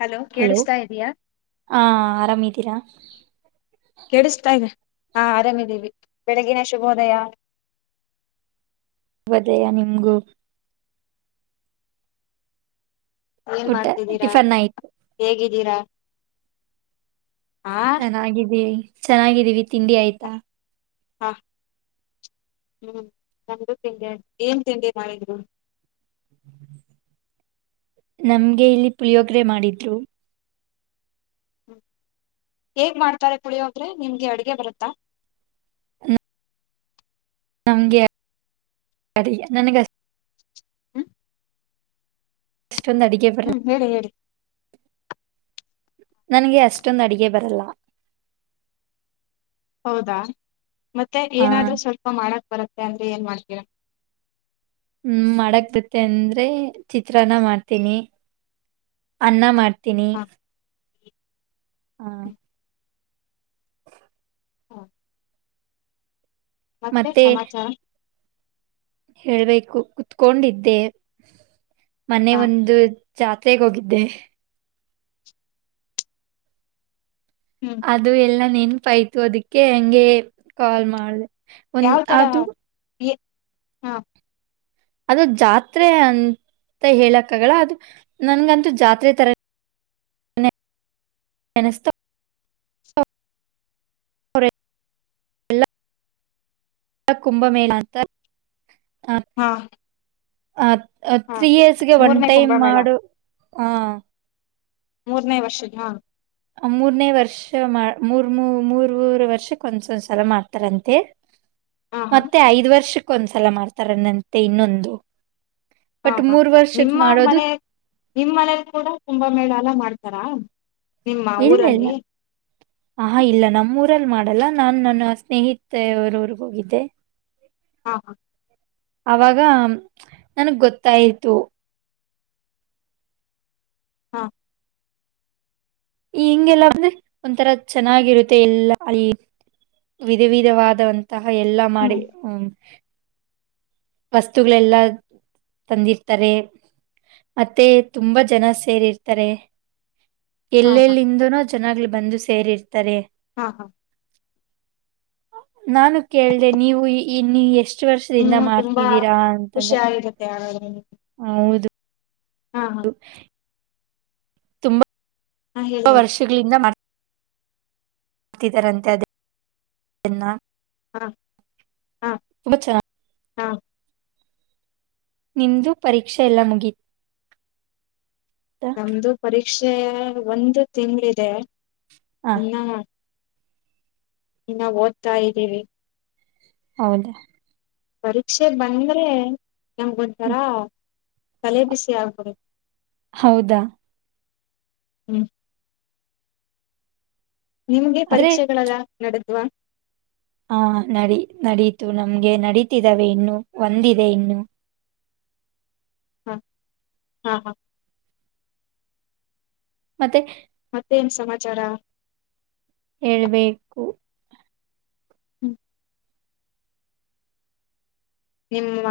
Hello ಕೇಳಿಸತಾ ಇದಯಾ. ಹಾ ಆರಾಮಿದ್ದೀರಾ ಕೆೇಳಿಸ್ತಾ ಇದೆ. ಹಾ ಆರಾಮಿದೀವಿ ಬೆಳಗಿನ ಶುಭೋದಯ. ವದಯ ನಿಮಗು. ಏನ್ ಊಟ ಮಾಡ್ತಿದ್ದೀರಾ ಟಿಫನ್ ಆಯ್ತು ಹೇಗಿದ್ದೀರಾ. ಆ ಚೆನ್ನಾಗಿದ್ದೀ ಚೆನ್ನಾಗಿದ್ದೀವಿ ತಿಂಡಿ ಆಯ್ತಾ. ಹಾ. ಹ್ಮ್ ನ್ದು ತಿಂಡಿ ಏನ್ ತಿಂಡಿ ನಮ್ಗೆ ಇಲ್ಲಿ ಪುಳಿ--ಗರೆ ಮಾಡಿದ್ರು ಹ್ಮ ಹೇಗ್ ಮಾಡ್ತಾರೆ ಪಳಿ ನಿಮ್ಗೆ ಅಡ್ಗೆ ಬರುತ್ತಾ ನ- ನಮ್ಗೆ ಅಡಿಗೆ ನನಗೆ ಹ್ಮ. ಅಷ್ಟೊಂದು ಅಡಿಗೆ ಬರಲ್ಲ ಹೇಳಿ ಹೇಳಿ ನನ್ಗೆ ಅಷ್ಟೊಂದು ಅಡಿಗೆ ಬರಲ್ಲ. ಹೌದಾ ಮತ್ತೆ ಆ ಏನಾದ್ರೂ ಸ್ವಲ್ಪ ಮಾಡಕ್ ಬರತ್ತೆ ಅಂದ್ರೆ ಏನ್ ಮಾಡ್ತೀರಾ. ಹ್ಮ್ ಮಾಡಕ್ದತ್ತ ಅಂದ್ರೆ ಚಿತ್ರಾನ ಮಾಡ್ತೀನಿ. ಅನ್ನ ಮಾಡ್ತೀನಿ. ಹ ಹಾ. ಹ್ಮ. ಮತ್ತೆ ಸಮಾಚಾರ. ಹೇಳ್ಬೇಕು ಕುತ್ಕೊಂಡಿದ್ದೆ ಮನೆ ಹ ಒಂದು. ಜಾತ್ರೆಗೆ ಹೋಗಿದ್ದೆ. ಹ್ಮ್ ಅದು ಎಲ್ಲ ನ ಅದಕ್ಕೆ ಹಂಗೆ ಕಾಲ್ ಮಾಡಿದೆ ಯಾವ ತರ ಹಾ. ಅದು ಜಾತ್ರೆ ಅಂತ ಹೇಳಕ್ಕಗಲ್ಲ ಅದು ನನ್ಗಂತೂ ಜಾತ್ರೆ ತರ. ಅನಿಸ್ತಾ ಅವರೆಲ್ಲ ಕುಂಭಮೇಳ ಅಂತ ಹಾ ಆ ಹಾ ತ್ರೀ ಇಯರ್ಸ್ಗೆ ಒನ್ ಮೂರನೇ ಟೈಮ್ ಕುಂಭಮೇಳ ಮಾಡು ಹ ಮೂರನೇ ವರ್ಷದ ಹಾ ಮೂರ್ನೇ ವರ್ಷ ಮೂರ್ ಮೂ ಮೂರ್ ಮೂರು ವರ್ಷಕ್ ಒಂದಸೊ ಒಂದ್ಸಲ ಮಾಡ್ತಾರಂತೆ ಹಾ ಹಾ ಮತ್ತೆ ಐದ ವರ್ಷಕ್ಕೊಂದ್ಸಲ ಮಾಡ್ತಾರನ್ನಂತೆ ಇನ್ನೊಂದು ಹಾ ಬಟ್ ಹಾ ಮೂರ್ ವರ್ಷಕ್ ನಿಮ್ಮ ಮಾಡೋದು ಮನೆ ನಿಮ್ಮ ಮನಲಿ ಕೂಡ ತುಂಬಾ ಮೇಳ ಎಲ್ಲ ಮಾಡ್ತಾರಾ ನಿಮ್ಮ ಇಲ್ಲ ಇಲ್ಲ ಊರಲ್ಲಿ? ಆ ಇಲ್ಲ ನಮ್ಮೂರು ಲ್ಲಿ ಮಾಡಲ್ಲ ನಾನ್ ನನ್ನ ಸ್ನೇಹಿತವರವ್ರಗ ಹೋಗಿದ್ದೆ ಹಾ ಹಾ ಅವಾಗ ನನ್ಗ್ ಗೊತ್ತಾಯತು ಹಾ ಈ ಹಿಂಗೆಲ್ಲ ಅಂದ್ರೆ ಒಂಥರ ಚೆನ್ನಾಗಿರುತ್ತೆ ಎಲ್ಲಾ ವಿಧ ವಿಧವಾದಂತಹ ಎಲ್ಲಾ ಮಾಡಿ ಹ್ಮ್ ಹ್ಮ ವಸ್ತುಗಳೆಲ್ಲ ತಂದಿರ್ತಾರೆ ಮತ್ತೆ ತುಂಬಾ ಜನ ಸೇರಿರ್ತಾರೆ ಹಾ ಹಾ ಎಲ್ಲೆಲ್ಲಿಂದನೋ ಚನಾಗ್ಲಿ ಬಂದು ಸೇರಿರ್ತಾರೆ ಹಾ ಹಾ ನಾನು ಕೇಳ್ದೆ ನೀವು ಇನ್ನು ಎಷ್ಟು ವರ್ಷದಿಂದ ಇನ್ನು ಮಾಡ್ತೀ ತುಂಬಾ ದ್ದೀರಾ ಅಂತಂದೆ ಖುಷಿಯಾಗಿರುತ್ತೆ ಹಾಗಾದ್ರೆ ನಿಮ್ಗೆ ಹೌದು ಹಾ ಹಾ ಹೌದು ಹಾ ಹೇಳಿ ಹ ಹೇಳಿ ವರ್ಷಗಳಿಂದ ಅತಿ ತರಂತೆ ಅದನ್ನ ಹಾ ಹಾ ಉಪಚಾರ ಹಾ ನಿಮ್ದೂ ಪರೀಕ್ಷೆ ಎಲ್ಲ ಮುಗೀತ್ ನಮ್ದು ಪರೀಕ್ಷೆ ಒಂದು ತಿಂಳಿದೆ ಹ ಇನ್ನು ಇನ್ನಾ ಓದ್ತಾ ಇದ್ದೀವಿ ಹೌದಾ ಪರೀಕ್ಷೆ ಬಂದ್ರೆ ಹ್ಮ್ ನಂಗತಾರಾ ತಲೆಬಿಸಿ ಆಗ್ಬುದು ಹೌದಾ ಹ್ಮ್ ನಿಮ್ಗೆ ಪರೀಕ್ಷೆಗಳಲ್ಲ ನಡೆದ್ವಾ ಹ ನಡಿ ನಡೀತು ನಮ್ಗೆ ನಡೀತಿದವೇ ಇನ್ನು ಒಂದಿದೆ ಇನ್ನು ಹಾ ಹಾ ಹಾ ಮತ್ತೆ ಮತ್ತೇನ್ ಸಮಾಚಾರ ಹೇಳ್ಬೇಕು ಹ್ಮ್ ನಿಮ್ಮ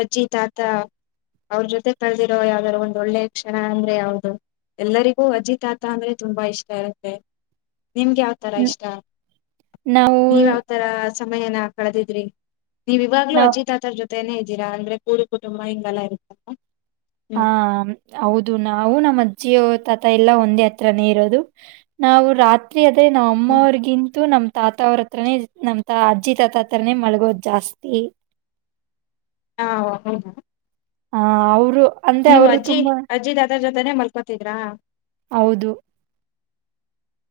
ಅಜ್ಜಿ ತಾತ ಅವ್ರ ಜೊತೆ ಕಳದಿರೋ ಯಾವ್ದಾರರು ಒಂದ್ ಒಳ್ಳೆ ಕ್ಷಣ ಅಂದ್ರೆ ಯಾವ್ದು ಎಲ್ಲರಿಗೂ ಅಜಿತಾತ ಅಂದ್ರೆ ತುಂಬಾ ಇಷ್ಟ ಇರುತ್ತೆ ನಿಮ್ಗೆ ಯಾವತರ ನ- ಇಷ್ಟ ನಾವು ನೀವ ಯಾವತರ ಸಮಯನ ಕಳೆದಿದ್ರಿ ನೀವ್ವಾಗ್ಲೂ ನಾವ್ ಅಜಿತತರ ಜೊತೇನೇ ಇದ್ದೀರಾ ಅಂದ್ರೆ ಕೂಡಕುಟುಂಬ ಹಿಂಗಲ್ಲ ಇರುತ್ತಲ್ ಹಾ ಹೌದು ನಾವು ನಮ್ಮದ ಜಿಯೋ ತಾತ ಎಲ್ಲ ಒಂದೇ ಹತ್ರನೇ ಇರೋದು ನಾವು ರಾತ್ರಿ ಅದೆ ನಾಮ್ಮ ಹ್ಮ್ ಅವ್ರಿಗಿಂತೂ ನಮ್ ತಾತ ಅವ್ರ ಹತ್ರನೇ ನಮ್ ತಾ ಅಜ್ಜಿ ತಾತ ಹತ್ರನೇ ಮಲ್ಗೋದ್ ಜಾಸ್ತಿ ಹಾ ಹ ಹಾ ಹಾ ಅವರು ಅಂದೆ ಅವರು ತುಂಬಾ ಅಜ್ಜಿ ಜೊತೆನೆ ಮಲ್ಕೊತಿದ್ರಾ ಹೌದು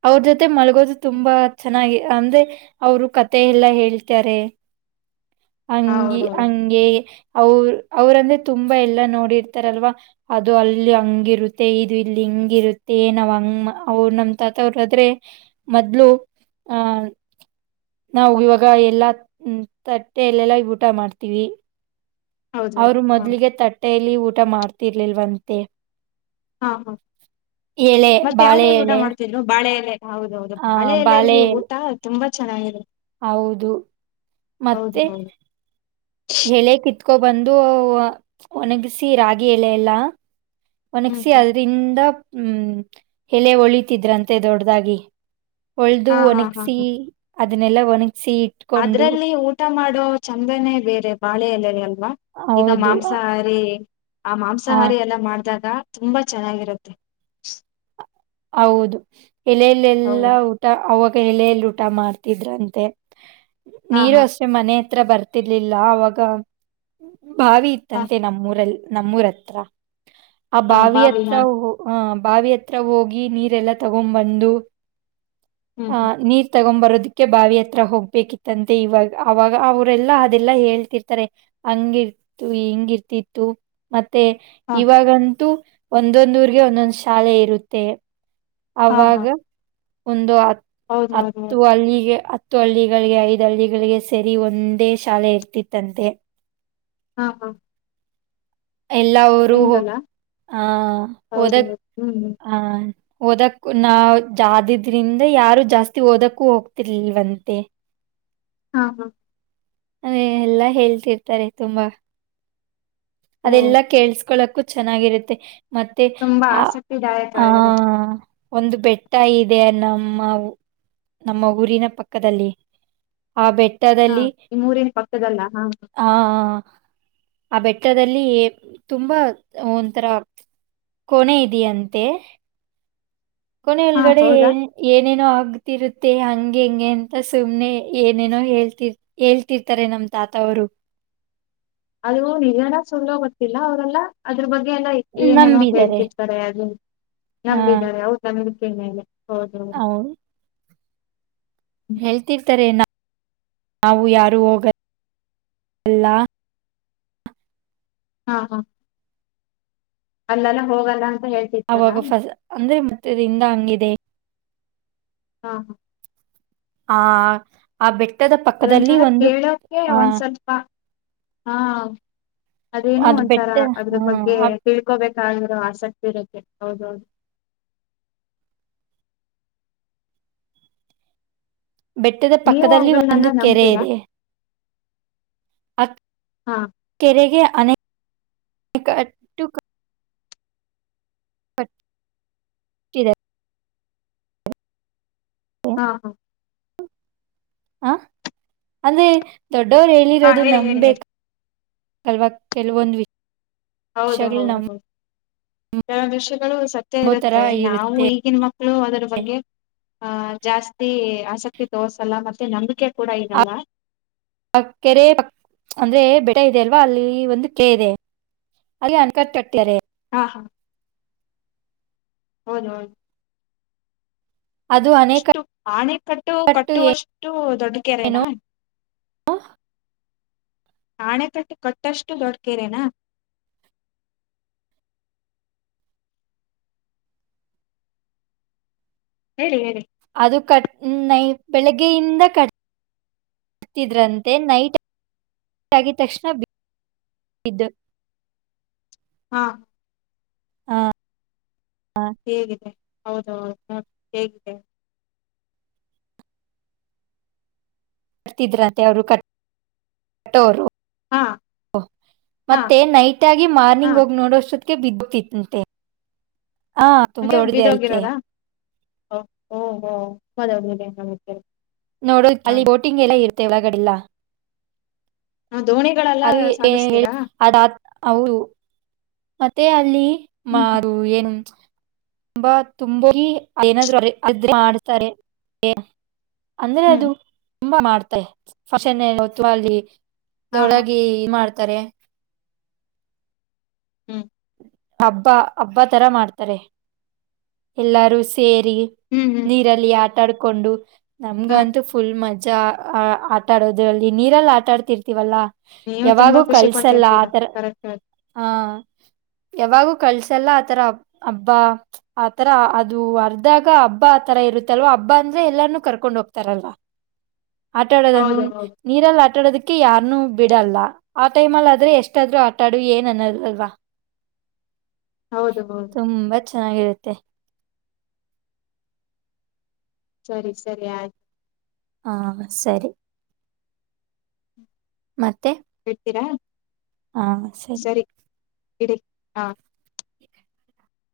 ಅವ್ರ ಜೊತೆ ಮಲ್ಗೋದು ತುಂಬಾ ಚೆನ್ನಾಗಿ ಅಂದ್ರೆ ಅವರು ಕತೆ ಎಲ್ಲಾ ಹೇಳ್ತಾರೆ ಹಂಗಗೆ ಹೌದೌದು ಹಂಗಗೆ ಅವ ಅವ್ರಂದ್ರೆ ತುಂಬಾ ಎಲ್ಲಾ ನೋಡಿರ್ತಾರಲ್ವಾ ಅದು ಅಲ್ಲಿ ಹಂಗಿರುತ್ತೆ ಇದು ಇಲ್ಲಿ ಹಂಗ ಇರುತ್ತೆ ನಾವ್ಂಗ ಅವ್ ನಮ ತತವ್ರಾದ್ರೆ ಮೊದ್ಲು ಆಹ ನಾವು ಇವಾಗ ಎಲ್ಲಾ ತಟ್ಟೆಯಲ್ಲೆಲ್ಲಾ ಊಟ ಮಾಡ್ತೀವಿ ಹೌದು ಅವರು ಹ ಮೊದ್ಲಿಗೆ ತಟ್ಟೆಯಲ್ಲಿ ಊಟ ಮಾಡ್ತಿರ್ಲಿಲ್ವಂತೆ ಹಾ ಹಾ ಎಲೆ ಮತ್ತೆ ಬಾಳೆ ಯಾವುದರಲ್ಲಿ ಊಟ ಎಲೆ ಮಾಡ್ತೀವಿ ಬಾಳೆ ಎಲೆ ಹೌದೌದು ಆ, ಬಾಳೆ ಎಲೆಯಲ್ಲಿ ಎಲೆ ಊಟ ತುಂಬಾ ಚೆನ್ನಾಗಿರು ಹೌದು ಹೌದು ಮತ್ತೆ ಹೌದು ಕೊ ಬಂದು ಒಣಗಿಸಿ ರಾಗಿ ಎಲೆ ಎಲ್ಲಾ ಹ್ಮ್ ಒನಗಸಿ ಹ್ಮ್ ಅದ್ರಂದ ಹ್ಮ್ ಎಲೆ ಒಳಿತಿದ್ರಂತೆ ದೊಡ್ಡದಾಗಿ ಒಳ್ದ ಹಾ ಹಾ ಹಾ ಒಣಗಸಿ ಅದನ್ನೆಲ್ಲಾ ಒಣಗ್ ಅದ್ರಲ್ಲಿ ಊಟ ಮಾಡಿ ಹಾದು ಚಂದನೇ ಬೇರೆ ಬಾಳೆ ಎಲ್ಲೆ ಅಲ್ವಾ ಈಗ ಹೌದು ಮಾಂಸಾಹಾರಿ ಆ ಹ ಮಾಂಸಾಹಾರಿ ಎಲ್ಲ ಮಾಡಿದಾಗ ತುಂಬಾ ಚೆನ್ನಾಗಿರುತ್ತೆ ಹೌದು ಹೌದು ಎಲಲ್ಲೆಲ್ಲಾ ಊಟ ಅವ ಎಲೆಯಲ್ಲಿ ಊಟ ಮಾಡ್ತಿದ್ರಂತೆ ಹಾ ನೀರು ಹಾ ಅಷ್ಟೆ ಮನೆ ಹತ್ರ ಬರ್ತಿರ್ಲಿಲ್ಲ ಅವಾಗ ಬಾವಿ ಹ ಇತ್ತಂತೆ ನಮ್ಮೂಊರಲ್ಲಿ ನಮ್ಮೂರ ಹತ್ರ ಆ ಹಾ ಬಾವಿ ಹತ್ರ ಹಾ ಬಾವಿ ಹತ್ರ ಹೋಗ ನೀರೆಲ್ಲ ತಗೊಬಂದು ಹ್ಮ್ ಹ್ಮ್ ನೀರ್ ತಗೊಂಡ್ ಬರು ದ ಬಾವಿ ಹತ್ರ ಹೋಗ್ಬೇಕಿತ್ತಂತೆ ಇವಾಗ ಅವಾಗ ಅವರೆಲ್ಲಾ ಅದೆಲ್ಲಾ ಹೇಳ್ತಿರ್ತಾರೆ ಹ ಹಿಂಗ ಇರ್ತಿತ್ತು ಮತ್ತೆ ಹಾ ಇವಾಗಂತೂ ಒಂದೊಂದ್ ಊರ್ಗೆ ಒಂದೊಂದ್ ಶಾಲೆ ಇರುತ್ತೆ ಹಾ ಹಾ ಅವಾಗ ಒಂದು ಹತ್ ಹೌದು ಹೌದು ಹತ್ತು ಹೌದು ಹಲ್ಲಿಗೆ ಹ ಹತ್ತು ಹಳ್ಳಿಗಳಿಗೆ ಐದು ಹಳ್ಳಿಗಳಿಗೆ ಸೇರಿ ಒಂದೇ ಶಾಲೆ ಇರ್ತಿತ್ತಂತೆ ಹಾ ಹಾ ಎಲ್ಲ ಅವರುೂ ಹೆಂಗಲ್ಲ ಆಹ ಹೌದು ಹೋದಕ್ ಹೌದು ಹ್ಮ್ ಹ್ಮ್ ಆ ಓದಕ್ ನಾವಿದ್ರಿಂದ ಯಾರು ಜಾಸ್ತಿ ಓದಕ್ಕೂ ಹೋಗ್ತಿರ್ಲಿಲ್ವಂತೆ [inaudible] ಹಾ ಹಾ ಅದೇ ಎಲ್ಲಾ ಹೇಳ್ತಿರ್ತಾರೆ ತುಂಬಾ ಓ ಅದೆಲ್ಲಾ ಕೇಳ್ಸ್ಕೊಳಕ್ಕು ಚೆನ್ನಾಗಿರುತ್ತೆ ಮತ್ತೆ ತುಂಬಾ ಆ ಆಸಕ್ತಿದಾಯಕ ಹ ಆಗಿರುತ್ತೆ ಒಂದು ಬೆಟ್ಟ ಇದೆ ನಮ್ಮ ಊರಿನ ಪಕ್ಕದಲ್ಲಿ ಆ ಹಾ ಬೆಟ್ಟದಲ್ಲಿ ನಿಮ್ಮೂರಿನ ಪಕ್ಕದಲ್ಲ ಹಾ ಆ ಆ ಬೆಟ್ಟ ಹುತ್ತದಲ್ಲಿ ತುಂಬಾ ಒಂಥರಾ ಕೊಣೆ ಇದೆಯಂತೆ ಕೊನೆ ಹಾ ಒಳಗಡೆ ಹೌದಾ ಏನೇನು ಆಗ ಆಗ್ತಿರುತ್ತೆ ಹಂಗೆ ಹಿಂಗೆ ಅಂತ ಸುಮ್ನೆ ಏನೇನೋ ಹೇಳ್ತಿರ್ ಹೇಳ್ತಿರ್ತಾರೆ ನಮ್ ತಾತ [unintelligible] ಅದು ನಿಜನ ಸುಲ್ಲೋ ಗೊತ್ತಿಲ್ಲ ಅವ್ರಲ್ಲಾ ಅದ್ರ ಬಗ್ಗೆ ಗೆಲ್ಲ ಏನೇನೋ ನಂಬಿದರೆ ಹೇಳ್ತಿರ್ತಾರೆ ಅದ ಹ ನಂಬಿದ್ದಾರೆ ಹೌದ ನಂಬಿಕೆ ಮೇಲೆ ಹೋದ್ರು ಹೇಳ್ತಿರ್ತಾರೆಏನ ನಾವು ಯಾರು ಹೋಗಲ್ಲ ಹಾ ಹಾ ಅಲ್ಲಲ್ಲ ಹೋಗಲ್ಲ ಹೇಳ್ತಿರ್ತಾರ ಆವಾಗ ಫಸ್ ಅಂದ್ರೆ ಮತ್ತರಿದ ಹಂಗಿದೆ ಹಾ ಹಾ ಹಾ ಆ ಬೆಟ್ಟ ಅದೊಂದಂತರ ಕೇಳೋಕೆ ಒಂದ್ ಸ್ವಲ್ಪಾ ಹಾ ಅದೇನು ಅದು ಒಂಥರ ಬೆಟ್ಟ ಅದ್ರ ಹ್ಮ್ ಬಗ್ಗೆ ಆ ತಿಳ್ಕೋಬೇಕಾಗ ಆಸಕ್ತಿ ಬೇಕ್ಕೆೆ ಹೌದೌದು ಬೆಟ್ಟದ ನೀವು ಪಕ್ಕದಲ್ಲಿ ಅವುಗಳನ್ನೆಲ್ಲ ಒಂದು ಕೆರೆ ನಂಬ್ತೀರಾ ಇದೆ ಅ ಹಾ ಕೆರೆಗೆ ಆಟ್ಟು [unintelligible] ಹಾ ಹಾ ಹ ಅಂದ್ರೆ ದೊಡ್ಡವರು ಹಾ ಹೇಳಿರೋದು ಹೇಳಿ ಹೇಳಿ ಹೇಳಿ ನಂಬೇಕಾ ಅಲ್ವಾ ಕೆಲವೊಂದ್ವಿ ಹೌದು ಹೌದು ಹೌದು ಕೆಲ ವಿಷಯಗಳು ಸತ್ಯ ತರ ಇರುತ್ತೆ ನಾವು ಇರುತ್ತೆ ಈಗಿನ ಮಕ್ಕಳ ಹಂ ಅದರ ಬಗ್ಗೆ ಆಹ ಜಾಸ್ತಿ ಆಸಕ್ತಿ ತೋರ್ಸಲ್ಲ ಮತ್ತೆ ನಂಬಿಕೆ ಕೂಡ ಆ ಇರಲ್ಲ ಕೆರೆ ಪಕ್ ಅಂದ್ರೆ ಬೆಟ್ಟ ಇದೆ ಅಲ್ವಾ ಅಲ್ಲಿ ಒಂದು ಕೆರೆ ಇದೆ ಅಲ್ಲಿ ಅನ್ಕ ಕಟ್ಟಾರೆ ಹಾ ಹಾ ಹೌದ ಹೌದು ಅದು ಅಷ್ಟು ಅಣೆಕಟ್ಟು ಪಾಣಿ ಕಟ್ಟು ಕಟ್ಟುವಷ್ಟು ದೊಡ್ಡ ಏನೋ ಕೆರೆನಾ [unintelligible] ಆಣೆಕಟ್ಟು ಕಟ್ಟಷ್ಟು ದೊಡ್ಕೆರೆನಾ ಹೇಳಿ ಹೇಳಿ ಅದು ಕ ನೈ ಬೆಳಿಗ್ಗೆಯಿಂದ ಕಟ್ ಹತಿದ್ರಂತೆ ನೈಟ್ ಆಗಿ ತಕ್ಷಣ ಇದು ಹಾ ಹ ಹೇಗಿದೆ ಹೌದೌದು ನ ಹೇಗಿದೆ ಕಟ್ತಿದ್ರ ಅಂತೆ ಅವರು ಕ ಕಟ್ಟೋರು ಹಾ ಓ ಹಾ ಮತ್ತೆ ನೈಟ್ ಆಗಿ ಹಾ ಮಾರ್ನಿಂಗ್ ಹೋಗಿ ನೋಡೋಷ್ಟ ಹೋಗ ಬಿದ್ದಿಂತೆ ಹ ತುಂಬ ಹೊಡಿದೆ ಆಯ್ಕೆ ಹ ಹೊ [unintelligible] ನೋಡು ಅಲ್ಲಿ ಬೋಟಿಂಗ್ ಎಲ್ಲ ಇರುತ್ತೆ ಒಳಗಡಿಲ್ಲ ಹ ದೋಣಿಗಳೆಲ್ಲ ಸಾಗಿಸ್ತೀರಾ [unintelligible] ಮತ್ತೆ ಅಲ್ಲಿ ಹ್ಮ್ ಮಾರು ಏನು ತುಂಬಾ ತುಂಬ ಏನಾದೂ ಮಾಡ್ತಾರೆ ಅಂದ್ರೆ ಹ್ಮ್ ಅದು ತುಂಬಾ ಮಾಡ್ತ ಹೊತ್ತು ಹಾ ಹಾ ದೊಳಗ ಮಾಡ್ತಾರೆ ಹ್ಮ್ ಹಬ್ಬ ಹಬ್ಬ ತರ ಮಾಡ್ತಾರೆ ಎಲ್ಲಾರು ಸೇರಿ. ಹ್ಮ್ ಹ್ಮ್ ನೀರಲ್ಲಿ ಆಟ ಆಡ್ಕೊಂಡು ಹಾ ನಮಗಂತು ಫುಲ್ ಮಜಾ. ಆ ಆಟಾಡೋದು ಅಲ್ಲಿ ನೀರೆಲ್ಲ ಆಟ ಆಡ್ತಿರ್ತೀವಲ್ಲಾ ನೀವು ತುಂಬಾ ಯಾವಾಗೂ ಖುಷಿ ಕಲ್ಸಲ್ಲ ಪಟ್ಟಿರ್ತೀರಾ ಆತರ ಕರೆಕ್ಟ್ ಕರೆಕ್ಟ್. ಹಾ ಯಾವಾಗೂ ಕಳ್ಸಲ್ಲ ಆತರ ಹಬ್ಬ ಆತರ ಅದು ಅರ್ಧಾಗ ಹಬ್ಬ ಆತರ ಇತ್ತಲ್ವಾ ಹಬ್ಬ ಅಂದ್ರೆ ಎಲ್ಲಾರ್ನೂ ಕರ್ಕೊಂಡ್ ಹೋಗ್ತಾರಲ್ವಾ ಆಟಾಡೋದ ಹೌದು ಹೌದು ನೀರಲ್ಲಿ ಆಟಾಡೋದಕ್ಕೆ ಯಾರ್ನುೂ ಬಿಡಲ್ಲ ಆ ಟೈಮ್ ಅಲ್ ಆದ್ರೆ ಎಷ್ಟಾದ್ೂ ಆಟಾಡು ಏನ್ ಅನ್ನೋದಲ್ವಾ ಹೌದು ಹೌದು ತುಂಬಾ ಚೆನ್ನಾಗಿರತ್ತೆ ಸರಿ ಸರಿ ಆಯ್ತು ಹಾ ಸರಿ ಮತ್ತೆ ಇರ್ತರಾ ಹಾ ಸರಿ. ಹಾ